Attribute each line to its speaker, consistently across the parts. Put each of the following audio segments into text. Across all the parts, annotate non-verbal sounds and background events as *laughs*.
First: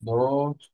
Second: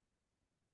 Speaker 1: Dos.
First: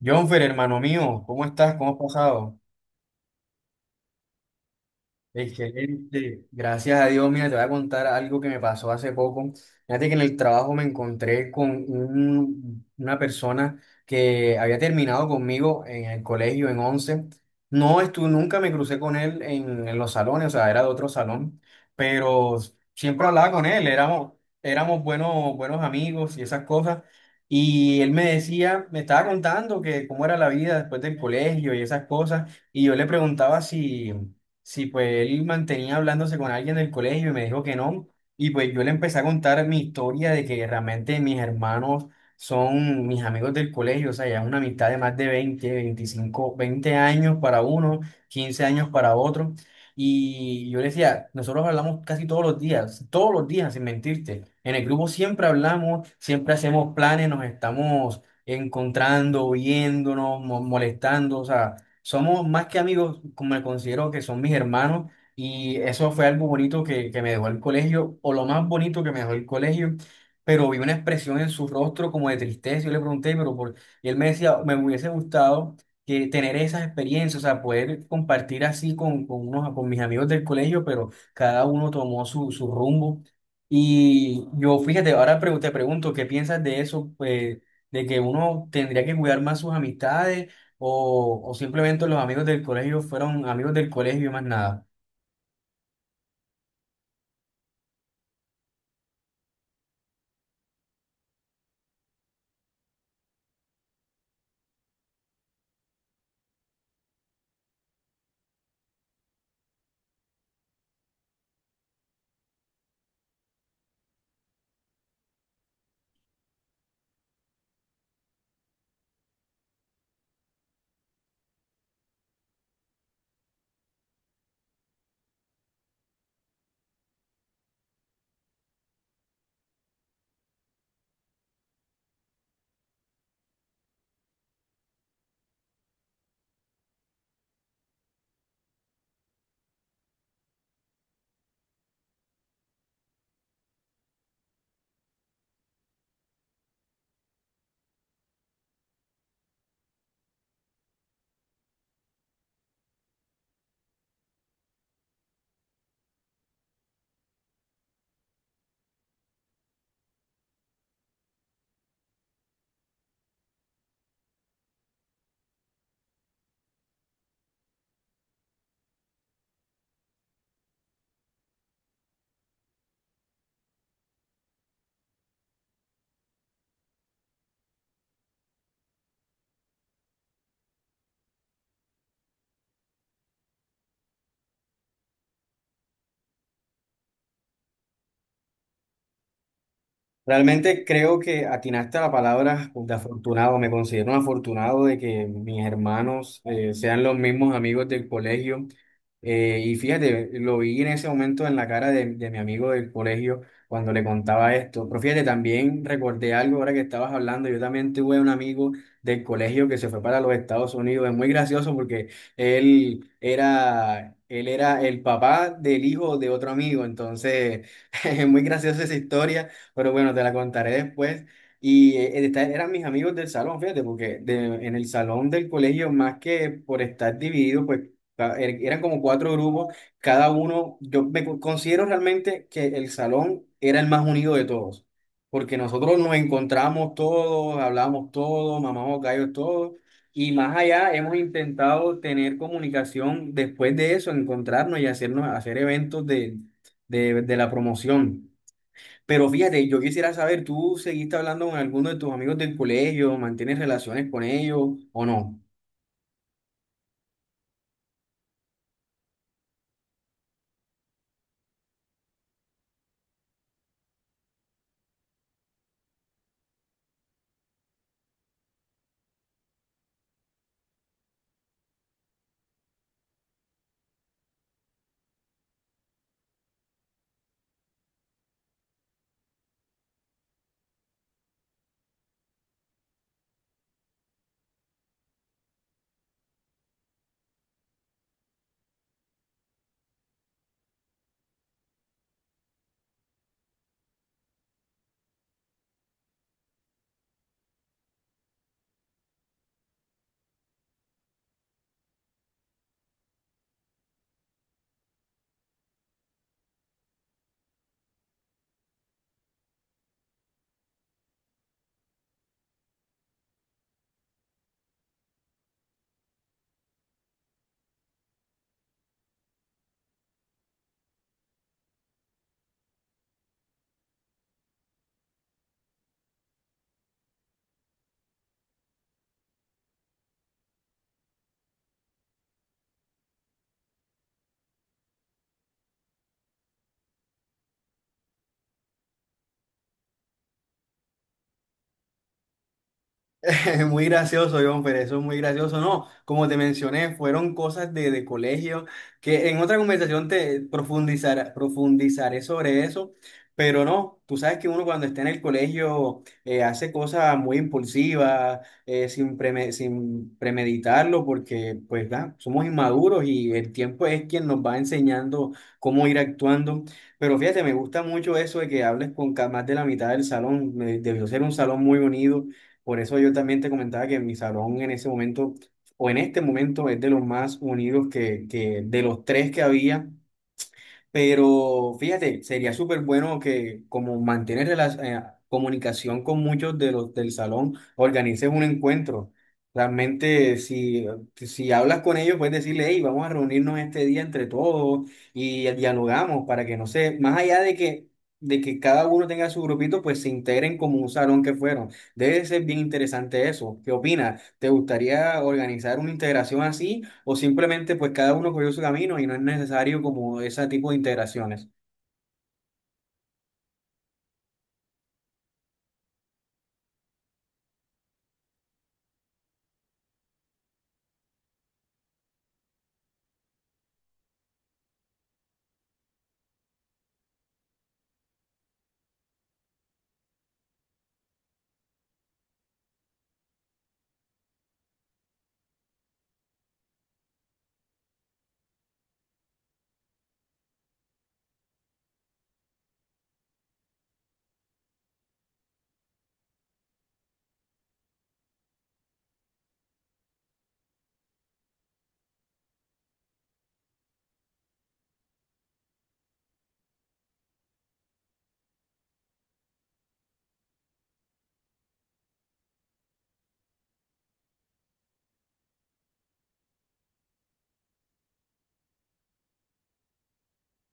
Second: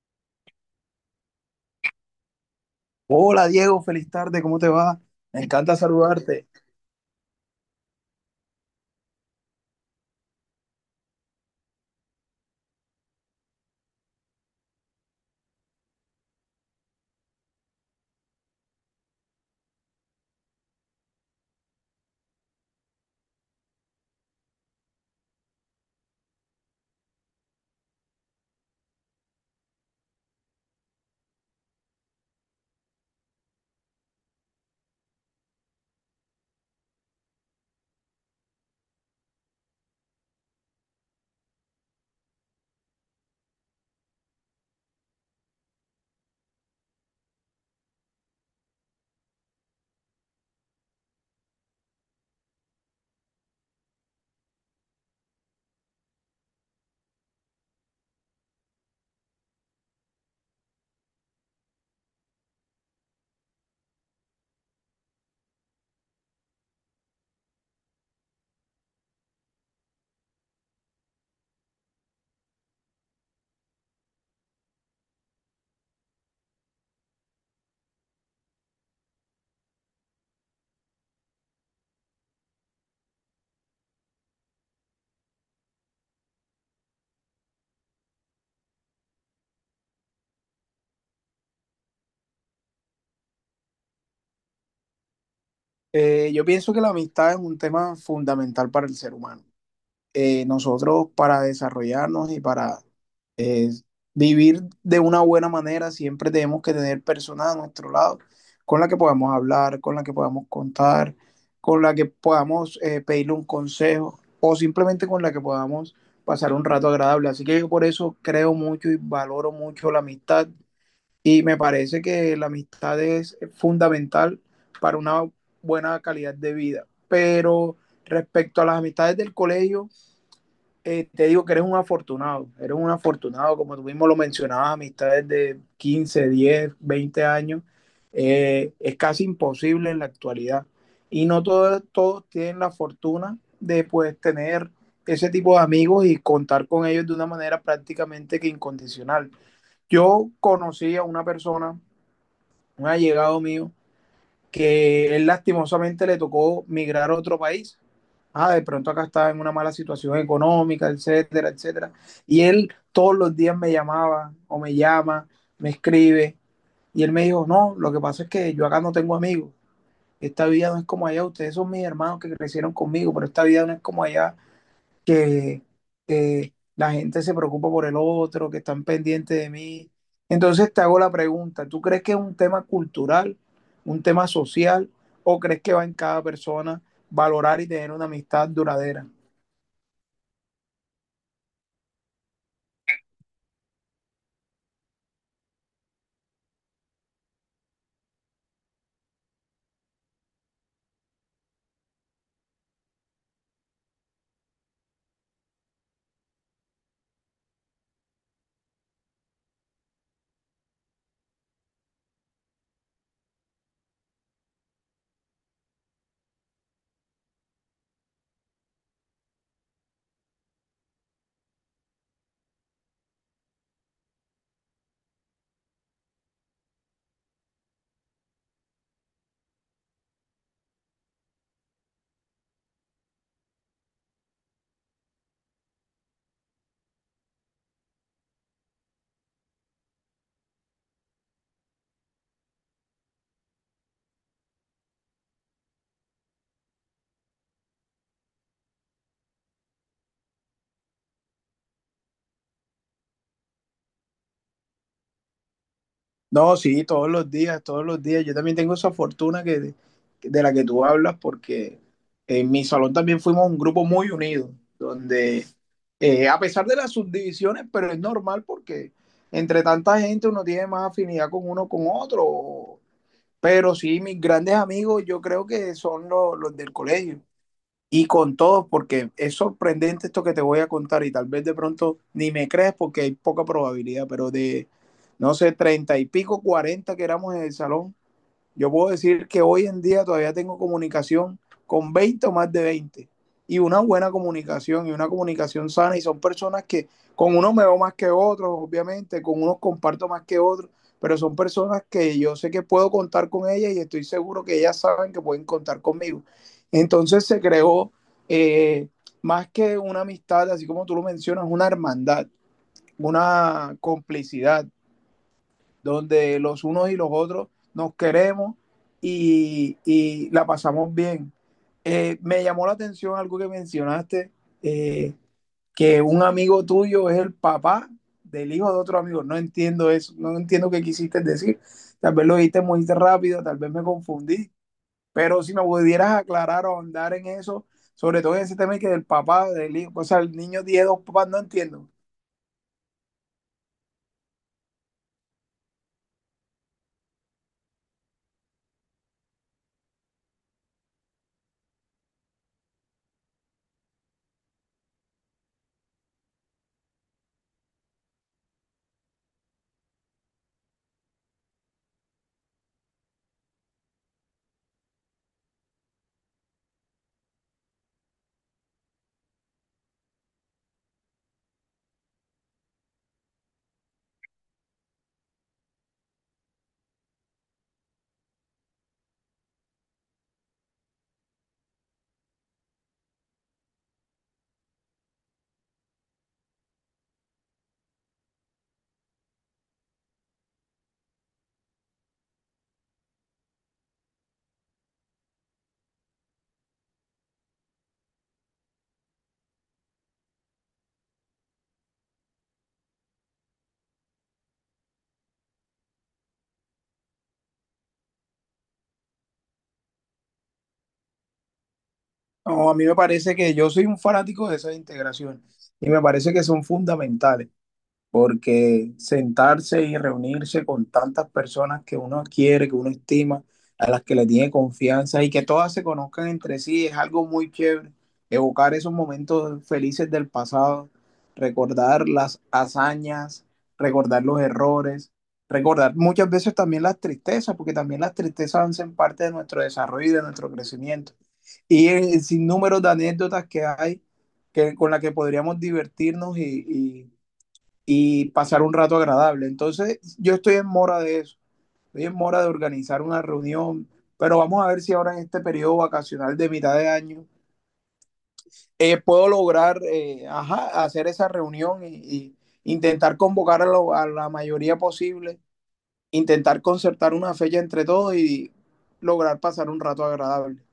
Speaker 1: Jonfer, hermano mío, ¿cómo estás? ¿Cómo has pasado?
Speaker 2: Hola Diego, feliz tarde, ¿cómo te va? Me encanta
Speaker 1: Excelente,
Speaker 2: saludarte.
Speaker 1: gracias a Dios. Mira, te voy a contar algo que me pasó hace poco. Fíjate que en el trabajo me encontré con una persona que había terminado conmigo en el colegio en once. No estuve, nunca me crucé con él en los salones, o sea, era de otro salón, pero siempre hablaba con él, éramos buenos, buenos amigos y esas cosas. Y él me decía, me estaba contando que cómo era la vida después del colegio y esas cosas, y yo le preguntaba si sí, pues él mantenía hablándose con alguien del colegio y me dijo que no. Y pues yo le empecé a contar mi historia de que realmente mis hermanos son mis amigos del colegio, o sea, ya es una amistad de más de 20 25 20 años para uno, 15 años para otro. Y yo le decía, nosotros hablamos casi todos los días, sin mentirte. En el grupo siempre hablamos, siempre hacemos planes, nos estamos encontrando, viéndonos, molestando, o sea somos más que amigos, como me considero que son mis hermanos, y eso fue algo bonito que me dejó el colegio, o lo más bonito que me dejó el colegio, pero vi una expresión en su rostro como de tristeza, yo le pregunté, pero por... y él me decía, me hubiese gustado que tener esas experiencias, o sea, poder compartir así con, unos, con mis amigos del colegio, pero cada uno tomó su rumbo. Y yo, fíjate, ahora te pregunto, ¿qué piensas de eso? Pues, de que uno tendría que cuidar más sus amistades o simplemente los amigos del colegio fueron amigos del colegio y más nada.
Speaker 2: Yo pienso que la amistad es un tema fundamental para el ser humano. Nosotros para desarrollarnos y para eh, vivir de una buena manera siempre tenemos que tener personas a nuestro lado con las que podamos hablar, con las que podamos contar, con las que podamos pedirle un consejo o simplemente con las que podamos pasar un rato agradable. Así que yo por eso creo mucho y valoro mucho la amistad. Y me parece que la amistad es fundamental para una buena calidad de vida. Pero respecto a las amistades del colegio, te digo que eres un afortunado, como tú mismo lo mencionabas, amistades de 15 10 20 años, es casi imposible en la actualidad. Y no todos tienen la fortuna de pues tener ese tipo de amigos y contar con ellos de una manera prácticamente que incondicional. Yo conocí a una persona, un allegado mío, que él lastimosamente le tocó migrar a otro país. Ah, de pronto acá estaba en una mala situación económica, etcétera, etcétera. Y él todos los días me llamaba o me llama, me escribe. Y él me dijo, no, lo que pasa es que yo acá no tengo amigos. Esta vida no es como allá. Ustedes son mis hermanos que crecieron conmigo, pero esta vida no es como allá que la gente se preocupa por el otro, que están pendientes de mí. Entonces te hago la pregunta, ¿tú crees que es un tema cultural, un tema social, o crees que va en cada persona valorar y tener una amistad duradera?
Speaker 1: Realmente creo que atinaste a la palabra de afortunado. Me considero un afortunado de que mis hermanos sean los mismos amigos del colegio. Y fíjate, lo vi en ese momento en la cara de mi amigo del colegio cuando le contaba esto. Pero fíjate, también recordé algo ahora que estabas hablando. Yo también tuve un amigo del colegio que se fue para los Estados Unidos. Es muy gracioso porque él era el papá del hijo de otro amigo. Entonces, *laughs* es muy graciosa esa historia. Pero bueno, te la contaré después. Y eran mis amigos del salón, fíjate, porque en el salón del colegio, más que por estar dividido, pues eran como cuatro grupos, cada uno, yo me considero realmente que el salón era el más unido de todos, porque nosotros nos encontramos todos, hablamos todos, mamamos gallos todos, y más allá hemos intentado tener comunicación después de eso, encontrarnos y hacernos, hacer eventos de, de la promoción. Pero fíjate, yo quisiera saber, ¿tú seguiste hablando con alguno de tus amigos del colegio? ¿Mantienes relaciones con ellos o no?
Speaker 2: No, sí, todos los días, todos los días. Yo también tengo esa fortuna de la que tú hablas, porque en mi salón también fuimos un grupo muy unido, donde a pesar de las subdivisiones, pero es normal porque entre tanta gente uno tiene más afinidad con uno con otro. Pero sí, mis grandes amigos yo creo que son los del colegio y con todos, porque es sorprendente esto que te voy a contar y tal vez de pronto ni me crees porque hay poca probabilidad, pero de, no sé, treinta y pico, 40 que éramos en el salón, yo puedo decir que hoy en día todavía tengo comunicación con 20 o más de 20 y una buena comunicación y una comunicación sana y son personas que con unos me veo más que otros, obviamente, con unos comparto más que otros, pero son personas que yo sé que puedo contar con ellas y estoy seguro que ellas saben que pueden contar conmigo. Entonces se creó eh, más que una amistad, así como tú lo mencionas, una hermandad, una complicidad, donde los unos y los otros nos queremos y la pasamos bien. Me llamó la atención algo que mencionaste, eh, que un amigo tuyo es el papá del hijo de otro amigo. No entiendo eso, no entiendo qué quisiste decir. Tal vez lo dijiste muy rápido, tal vez me confundí, pero si me pudieras aclarar o andar en eso, sobre todo en ese tema que del papá, del hijo, o sea, el niño tiene dos papás, no entiendo.
Speaker 1: *laughs* Muy gracioso, John, pero eso es muy gracioso. No, como te mencioné, fueron cosas de colegio que en otra conversación te profundizaré sobre eso, pero no, tú sabes que uno cuando está en el colegio hace cosas muy impulsivas, sin sin premeditarlo, porque pues da, somos inmaduros y el tiempo es quien nos va enseñando cómo ir actuando. Pero fíjate, me gusta mucho eso de que hables con más de la mitad del salón, debió ser un salón muy unido por eso yo también te comentaba que mi salón en ese momento, o en este momento, es de los más unidos que, de los tres que había, pero fíjate, sería súper bueno que como mantener comunicación con muchos de los del salón, organices un encuentro. Realmente, si hablas con ellos, puedes decirle, hey, vamos a reunirnos este día entre todos y dialogamos para que, no sé, más allá de que, cada uno tenga su grupito, pues se integren como un salón que fueron. Debe ser bien interesante eso. ¿Qué opinas? ¿Te gustaría organizar una integración así, o simplemente pues cada uno cogió su camino y no es necesario como ese tipo de integraciones?
Speaker 2: No, a mí me parece que yo soy un fanático de esas integraciones y me parece que son fundamentales porque sentarse y reunirse con tantas personas que uno quiere, que uno estima, a las que le tiene confianza y que todas se conozcan entre sí, es algo muy chévere. Evocar esos momentos felices del pasado, recordar las hazañas, recordar los errores, recordar muchas veces también las tristezas, porque también las tristezas hacen parte de nuestro desarrollo y de nuestro crecimiento. Y el sinnúmero de anécdotas que hay que, con las que podríamos divertirnos y, y pasar un rato agradable. Entonces, yo estoy en mora de eso, estoy en mora de organizar una reunión, pero vamos a ver si ahora en este periodo vacacional de mitad de año puedo lograr ajá, hacer esa reunión y intentar convocar a la mayoría posible, intentar concertar una fecha entre todos y lograr pasar un rato agradable.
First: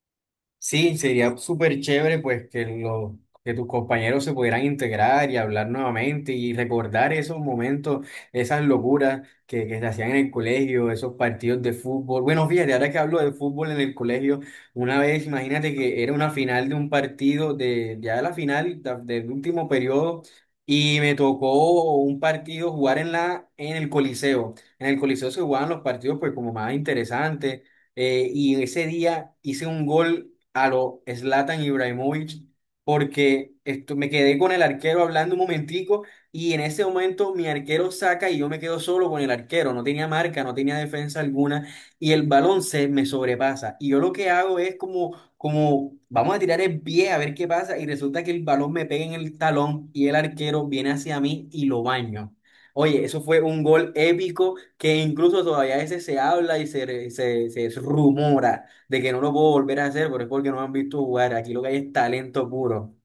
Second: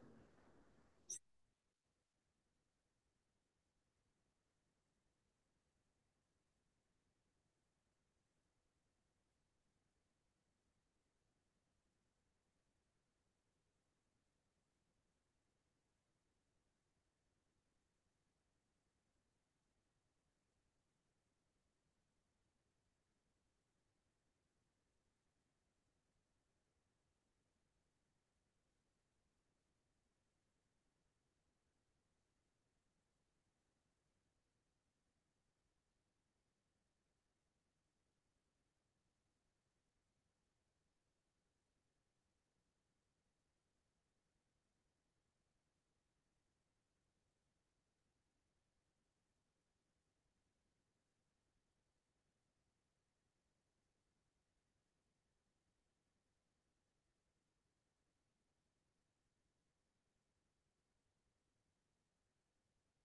Speaker 1: Sí, sería súper chévere pues que tus compañeros se pudieran integrar y hablar nuevamente y recordar esos momentos, esas locuras que se hacían en el colegio, esos partidos de fútbol. Bueno, fíjate, ahora que hablo de fútbol en el colegio, una vez imagínate que era una final de un partido, de ya la del último periodo, y me tocó un partido jugar en el Coliseo. En el Coliseo se jugaban los partidos pues como más interesantes. Y ese día hice un gol a lo Zlatan Ibrahimovic porque esto, me quedé con el arquero hablando un momentico y en ese momento mi arquero saca y yo me quedo solo con el arquero, no tenía marca, no tenía defensa alguna y el balón se me sobrepasa y yo lo que hago es como, como vamos a tirar el pie a ver qué pasa y resulta que el balón me pega en el talón y el arquero viene hacia mí y lo baño. Oye, eso fue un gol épico que incluso todavía a veces se habla y se, se rumora de que no lo puedo volver a hacer, pero es porque no me han visto jugar. Aquí lo que hay es talento puro.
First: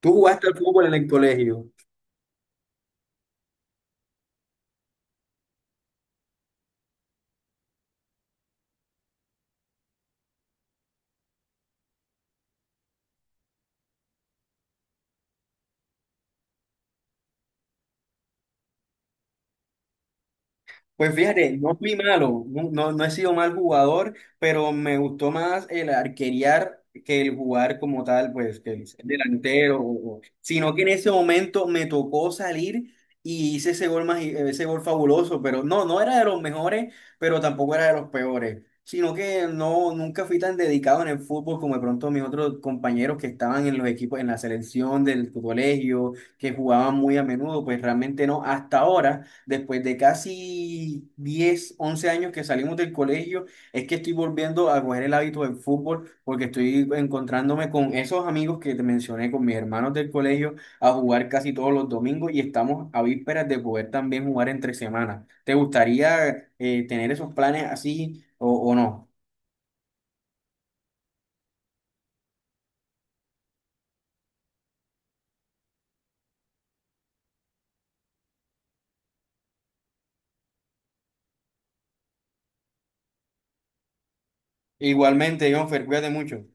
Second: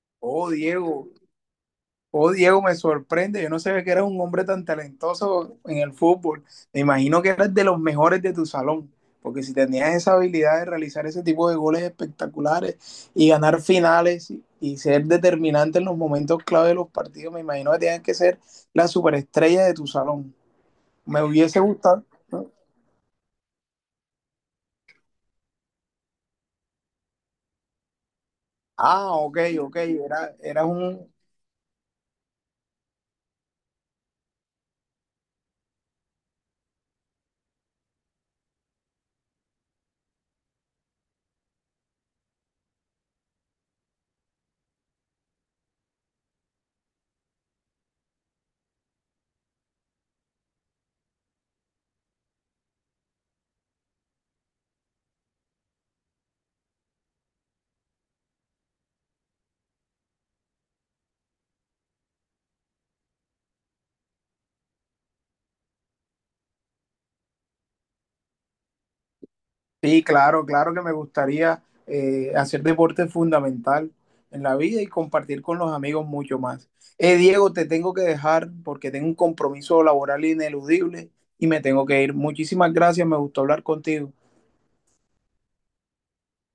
Speaker 1: ¿Tú jugaste
Speaker 2: Oh,
Speaker 1: al fútbol en el
Speaker 2: Diego,
Speaker 1: colegio?
Speaker 2: Oh, Diego, me sorprende. Yo no sabía que eras un hombre tan talentoso en el fútbol. Me imagino que eras de los mejores de tu salón, porque si tenías esa habilidad de realizar ese tipo de goles espectaculares y ganar finales y ser determinante en los momentos clave de los partidos, me imagino que tenías que ser la superestrella de tu salón.
Speaker 1: Pues
Speaker 2: Me
Speaker 1: fíjate,
Speaker 2: hubiese
Speaker 1: no fui
Speaker 2: gustado.
Speaker 1: malo,
Speaker 2: ¿No?
Speaker 1: no, no, no he sido mal jugador, pero me gustó más el arquerear que el jugar como tal, pues que el ser
Speaker 2: Ah, ok, ok.
Speaker 1: delantero,
Speaker 2: Eras
Speaker 1: sino que en ese
Speaker 2: un...
Speaker 1: momento me tocó salir y hice ese gol, más ese gol fabuloso, pero no, no era de los mejores, pero tampoco era de los peores, sino que no, nunca fui tan dedicado en el fútbol como de pronto mis otros compañeros que estaban en los equipos, en la selección del colegio, que jugaban muy a menudo, pues realmente no, hasta ahora. Después de casi 10 11 años que salimos del colegio, es que estoy volviendo a coger el hábito del fútbol porque estoy encontrándome con esos amigos que te mencioné, con mis hermanos del colegio, a jugar casi todos los domingos y estamos a vísperas de poder también jugar entre semanas. ¿Te gustaría tener esos planes así, o no?
Speaker 2: Sí, claro, claro que me gustaría hacer deporte fundamental en la vida y compartir con los amigos mucho más. Diego, te tengo que dejar porque tengo un compromiso laboral ineludible y me tengo que ir. Muchísimas gracias, me gustó hablar contigo.
Speaker 1: Igualmente, Jonfer, cuídate mucho.